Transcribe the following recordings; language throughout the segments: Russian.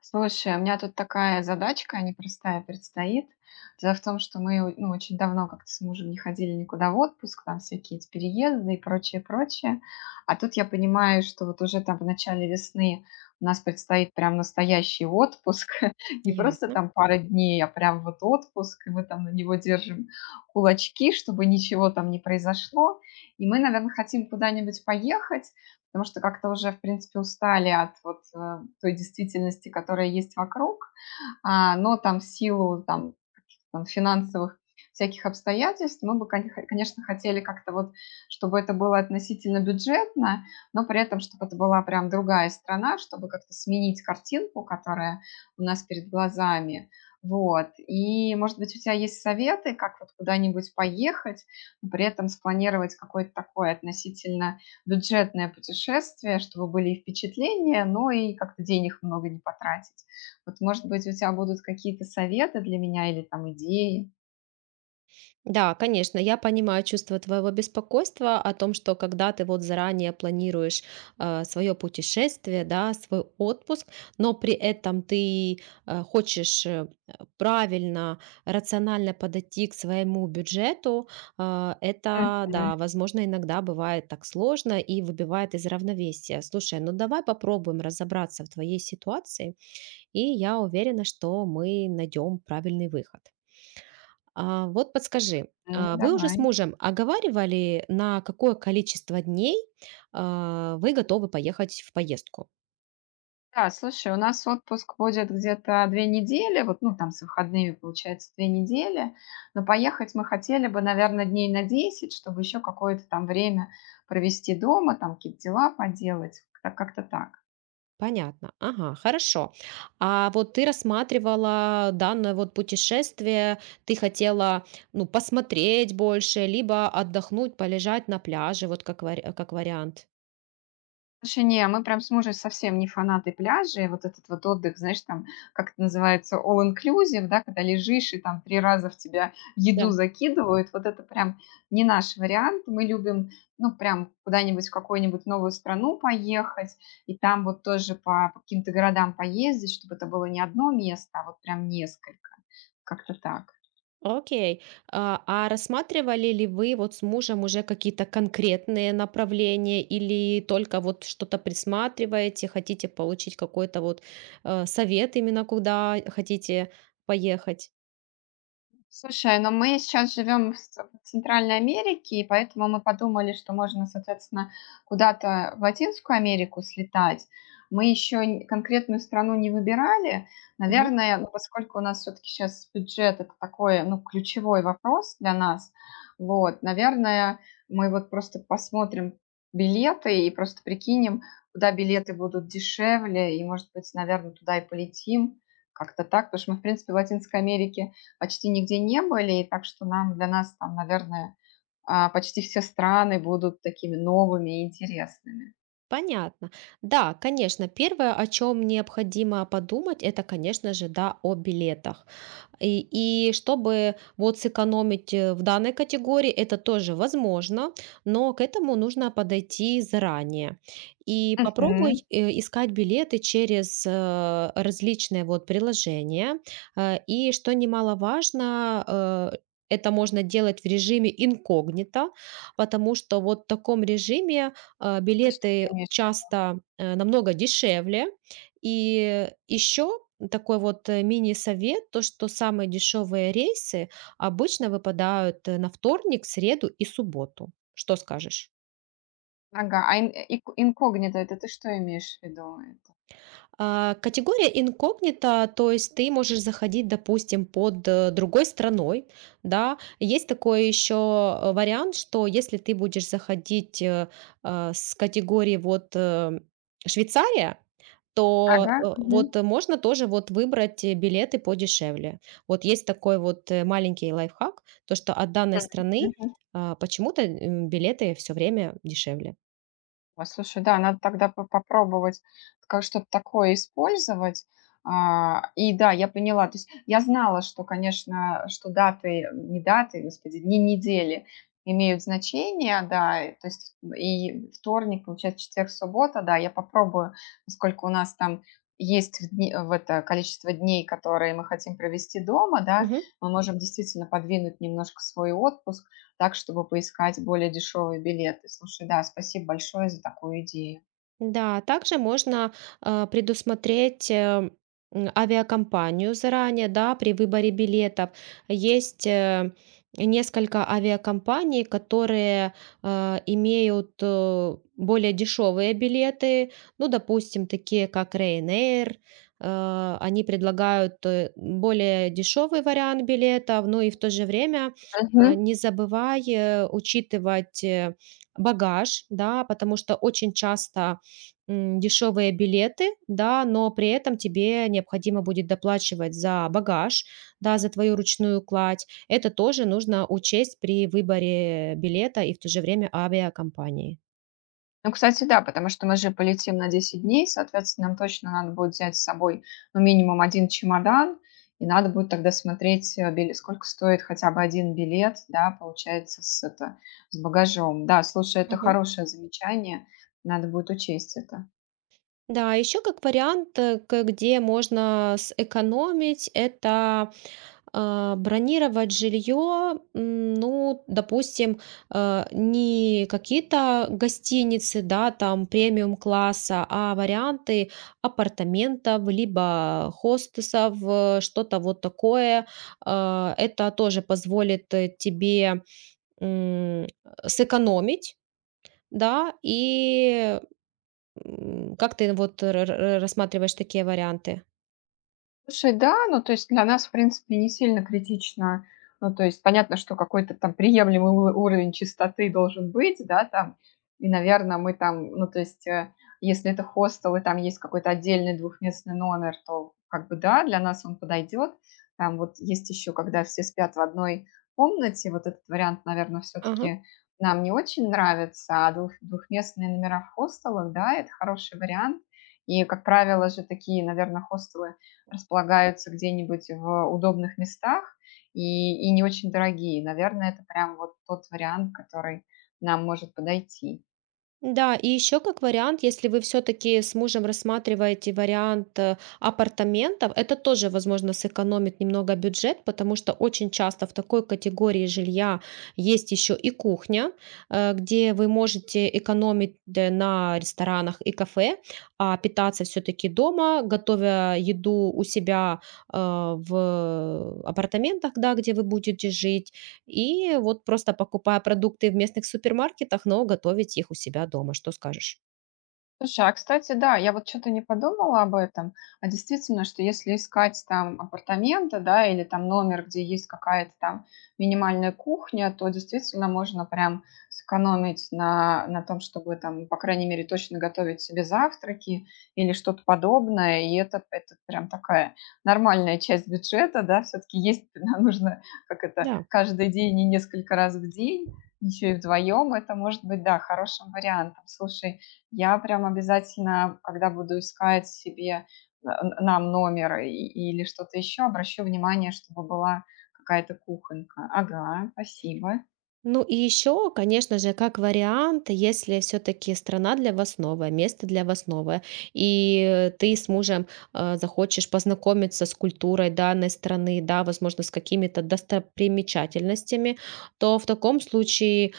Слушай, у меня тут такая задачка непростая предстоит. Дело в том, что мы, ну, очень давно как-то с мужем не ходили никуда в отпуск, там всякие эти переезды и прочее, прочее. А тут я понимаю, что вот уже там в начале весны у нас предстоит прям настоящий отпуск. Не просто Ясно. там пара дней, а прям вот отпуск, и мы там на него держим кулачки, чтобы ничего там не произошло. И мы, наверное, хотим куда-нибудь поехать, потому что как-то уже, в принципе, устали от вот той действительности, которая есть вокруг, но там в силу там, финансовых всяких обстоятельств, мы бы, конечно, хотели как-то вот, чтобы это было относительно бюджетно, но при этом, чтобы это была прям другая страна, чтобы как-то сменить картинку, которая у нас перед глазами. Вот. И, может быть, у тебя есть советы, как вот куда-нибудь поехать, но при этом спланировать какое-то такое относительно бюджетное путешествие, чтобы были и впечатления, но и как-то денег много не потратить. Вот, может быть, у тебя будут какие-то советы для меня или там идеи? Да, конечно, я понимаю чувство твоего беспокойства о том, что когда ты вот заранее планируешь свое путешествие, да, свой отпуск, но при этом ты хочешь, правильно, рационально подойти к своему бюджету, это, Мгм. да, возможно, иногда бывает так сложно и выбивает из равновесия. Слушай, ну давай попробуем разобраться в твоей ситуации, и я уверена, что мы найдем правильный выход. А, вот подскажи, Ну, вы уже с давай. мужем оговаривали, на какое количество дней, вы готовы поехать в поездку? Да, слушай, у нас отпуск будет где-то 2 недели, вот, ну, там с выходными получается 2 недели, но поехать мы хотели бы, наверное, дней на 10, чтобы еще какое-то там время провести дома, там какие-то дела поделать, как-то так. Понятно. Ага, хорошо. А вот ты рассматривала данное вот путешествие, ты хотела, ну, посмотреть больше, либо отдохнуть, полежать на пляже, вот как вариант. Слушай, не, мы прям с мужем совсем не фанаты пляжей. Вот этот вот отдых, знаешь, там, как это называется, all inclusive, да, когда лежишь и там 3 раза в тебя еду Да. закидывают. Вот это прям не наш вариант. Мы любим, ну, прям куда-нибудь в какую-нибудь новую страну поехать и там вот тоже по каким-то городам поездить, чтобы это было не одно место, а вот прям несколько. Как-то так. Окей. А рассматривали ли вы вот с мужем уже какие-то конкретные направления или только вот что-то присматриваете, хотите получить какой-то вот совет именно куда хотите поехать? Слушай, но мы сейчас живем в Центральной Америке, и поэтому мы подумали, что можно, соответственно, куда-то в Латинскую Америку слетать. Мы еще н конкретную страну не выбирали. Мгм. Наверное, ну, поскольку у нас все таки сейчас это такой, ну, ключевой вопрос для нас, вот, наверное, мы вот просто посмотрим билеты и просто прикинем, куда билеты будут дешевле, и, может быть, наверное, туда и полетим. Как-то так. Потому что мы, в принципе, в Латинской Америке почти нигде не были, и так что нам для нас там, наверное, почти все страны будут такими новыми и интересными. Понятно. Да, конечно, первое, о чем необходимо подумать, это, конечно же, да, о билетах. И, и чтобы вот сэкономить в данной категории, это тоже возможно, но к этому нужно подойти заранее. И Мгм. попробуй искать билеты через различные вот приложения. И что немаловажно, э, это можно делать в режиме инкогнито, потому что вот в таком режиме Это что ты билеты имеешь в виду? часто намного дешевле, и еще такой вот мини-совет, то, что самые дешевые рейсы обычно выпадают на вторник, среду и субботу. Что скажешь? Ага, а ин э, ик инкогнито- это ты что имеешь в виду это? А, категория инкогнито, то есть ты можешь заходить, допустим, под другой страной, да. Есть такой еще вариант, что если ты будешь заходить с категории вот Швейцария, то Ага. Мгм. вот можно тоже вот выбрать билеты подешевле. Вот есть такой вот маленький лайфхак, то что от данной Мгм. страны почему-то билеты все время дешевле. Ой, слушай, да, надо тогда по попробовать как что-то такое использовать. А, и да, я поняла. То есть я знала, что, конечно, что даты, не даты, господи, дни недели имеют значение, да. И, то есть и вторник, получается, четверг, суббота, да, я попробую, поскольку у нас там есть в это количество дней, которые мы хотим провести дома, да, мы можем действительно подвинуть немножко свой отпуск так, чтобы поискать более дешевые билеты. Слушай, да, спасибо большое за такую идею. Да, также можно предусмотреть авиакомпанию заранее, да, при выборе билетов. Есть несколько авиакомпаний, которые имеют более дешевые билеты, ну, допустим, такие как Ryanair, они предлагают более дешевый вариант билетов, но и в то же время Мгм. не забывай учитывать багаж, да, потому что очень часто дешевые билеты, да, но при этом тебе необходимо будет доплачивать за багаж, да, за твою ручную кладь. Это тоже нужно учесть при выборе билета и в то же время авиакомпании. Ну, кстати, да, потому что мы же полетим на 10 дней, соответственно, нам точно надо будет взять с собой, ну, минимум один чемодан, и надо будет тогда смотреть, сколько стоит хотя бы один билет, да, получается, с багажом. Да, слушай, это Мгм. хорошее замечание, надо будет учесть это. Да, еще как вариант, э, к где можно сэкономить, это бронировать жилье, ну, допустим, не какие-то гостиницы, да, там премиум класса, а варианты апартаментов, либо хостесов, что-то вот такое. А, это тоже позволит тебе м, сэкономить. Да, и М, как ты вот р р рассматриваешь такие варианты? Слушай, да, ну, то есть для нас, в принципе, не сильно критично. Ну, то есть понятно, что какой-то там приемлемый уровень чистоты должен быть, да, там. И, наверное, мы там, ну, то есть, если это хостел и там есть какой-то отдельный двухместный номер, то как бы да, для нас он подойдет. Там вот есть еще, когда все спят в одной комнате, вот этот вариант, наверное, Ага. все-таки нам не очень нравится, а двухместные номера в хостелах, да, это хороший вариант. И, как правило же, такие, наверное, хостелы, располагаются где-нибудь в удобных местах и не очень дорогие. Наверное, это прям вот тот вариант, который нам может подойти. Да, и еще как вариант, если вы все-таки с мужем рассматриваете вариант апартаментов, это тоже, возможно, сэкономит немного бюджет, потому что очень часто в такой категории жилья есть еще и кухня, где вы можете экономить на ресторанах и кафе, а питаться все-таки дома, готовя еду у себя в апартаментах, да, где вы будете жить. И вот просто покупая продукты в местных супермаркетах, но готовить их у себя дома. Что скажешь? Слушай, а кстати, да, я вот что-то не подумала об этом, а действительно, что если искать там апартаменты, да, или там номер, где есть какая-то там минимальная кухня, то действительно можно прям сэкономить на том, чтобы там, по крайней мере, точно готовить себе завтраки или что-то подобное, и это прям такая нормальная часть бюджета, да, все-таки есть, нужно, как это, Да. каждый день и несколько раз в день, еще и вдвоем, это может быть, да, хорошим вариантом. Слушай, я прям обязательно, когда буду искать себе, э, нам номер или что-то еще, обращу внимание, чтобы была какая-то кухонька. Ага, спасибо. Ну и еще, конечно же, как вариант, если все-таки страна для вас новая, место для вас новое, и ты с мужем захочешь познакомиться с культурой данной страны, да, возможно, с какими-то достопримечательностями, то в таком случае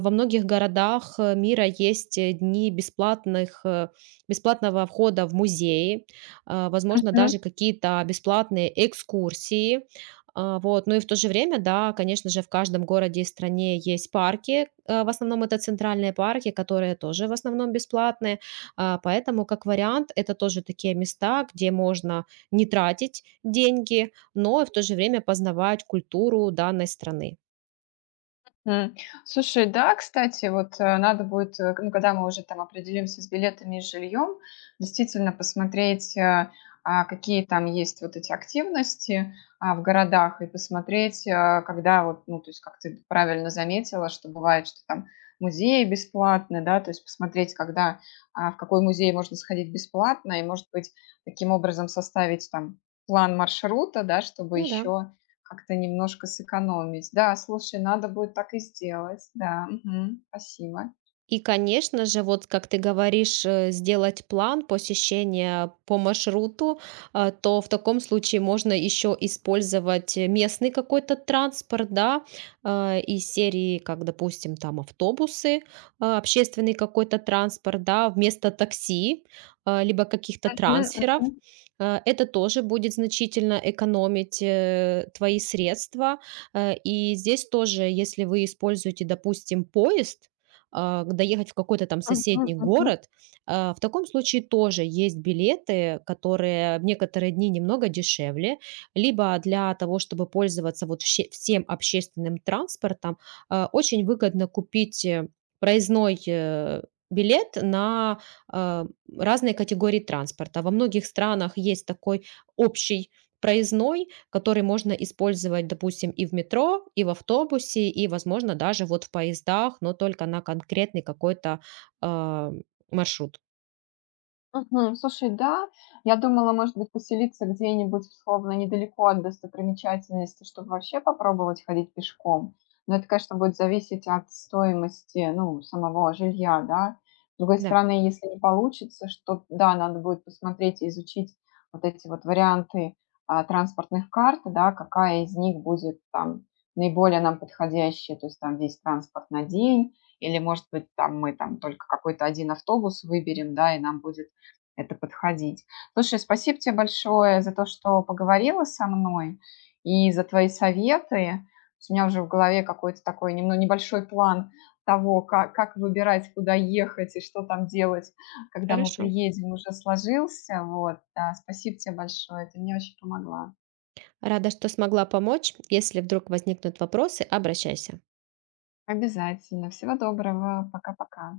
во многих городах мира есть бесплатного входа в музеи, возможно, даже какие-то бесплатные экскурсии, вот, ну и в то же время, да, конечно же, в каждом городе и стране есть парки. В основном это центральные парки, которые тоже в основном бесплатные. А, поэтому, как вариант, это тоже такие места, где можно не тратить деньги, но и в то же время познавать культуру данной страны. М. Слушай, да, кстати, вот, надо будет, ну, когда мы уже там определимся с билетами и с жильем, действительно посмотреть, какие там есть вот эти активности, в городах, и посмотреть, когда вот, ну, то есть, как ты правильно заметила, что бывает, что там музеи бесплатны, да, то есть посмотреть, когда, в какой музей можно сходить бесплатно, и, может быть, таким образом составить там план маршрута, да, чтобы Ну да. еще, как-то немножко сэкономить. Да, слушай, надо будет так и сделать. Да, мгм, спасибо. И, конечно же, вот как ты говоришь, сделать план посещения по маршруту, то в таком случае можно еще использовать местный какой-то транспорт, да, из серии, как, допустим, там автобусы, общественный какой-то транспорт, да, вместо такси, либо каких-то Мгм, трансферов. А, это тоже будет значительно экономить твои средства. И здесь тоже, если вы используете, допустим, поезд, а, к доехать в какой-то там мгм, соседний мгм, мгм. город. В таком случае тоже есть билеты, которые в некоторые дни немного дешевле, либо для того, чтобы пользоваться вот всем общественным транспортом, очень выгодно купить проездной билет на а, разные категории транспорта. Во многих странах есть такой общий проездной, который можно использовать, допустим, и в метро, и в автобусе, и, возможно, даже вот в поездах, но только на конкретный какой-то, а, маршрут. Мгм. Слушай, да, я думала, может быть, поселиться где-нибудь, условно, недалеко от достопримечательности, чтобы вообще попробовать ходить пешком. Но это, конечно, будет зависеть от стоимости, ну, самого жилья, да. С другой Да, стороны, если не получится, что, да, надо будет посмотреть и изучить вот эти вот варианты транспортных карт, да, какая из них будет там наиболее нам подходящая, то есть там весь транспорт на день, или, может быть, там мы там только какой-то один автобус выберем, да, и нам будет это подходить. Слушай, спасибо тебе большое за то, что поговорила со мной и за твои советы. У меня уже в голове какой-то такой немного небольшой план того, как выбирать, куда ехать и что там делать, когда мы хорошо. приедем, уже сложился. Вот, да, спасибо тебе большое, ты мне очень помогла. Рада, что смогла помочь. Если вдруг возникнут вопросы, обращайся. Обязательно. Всего доброго. Пока-пока.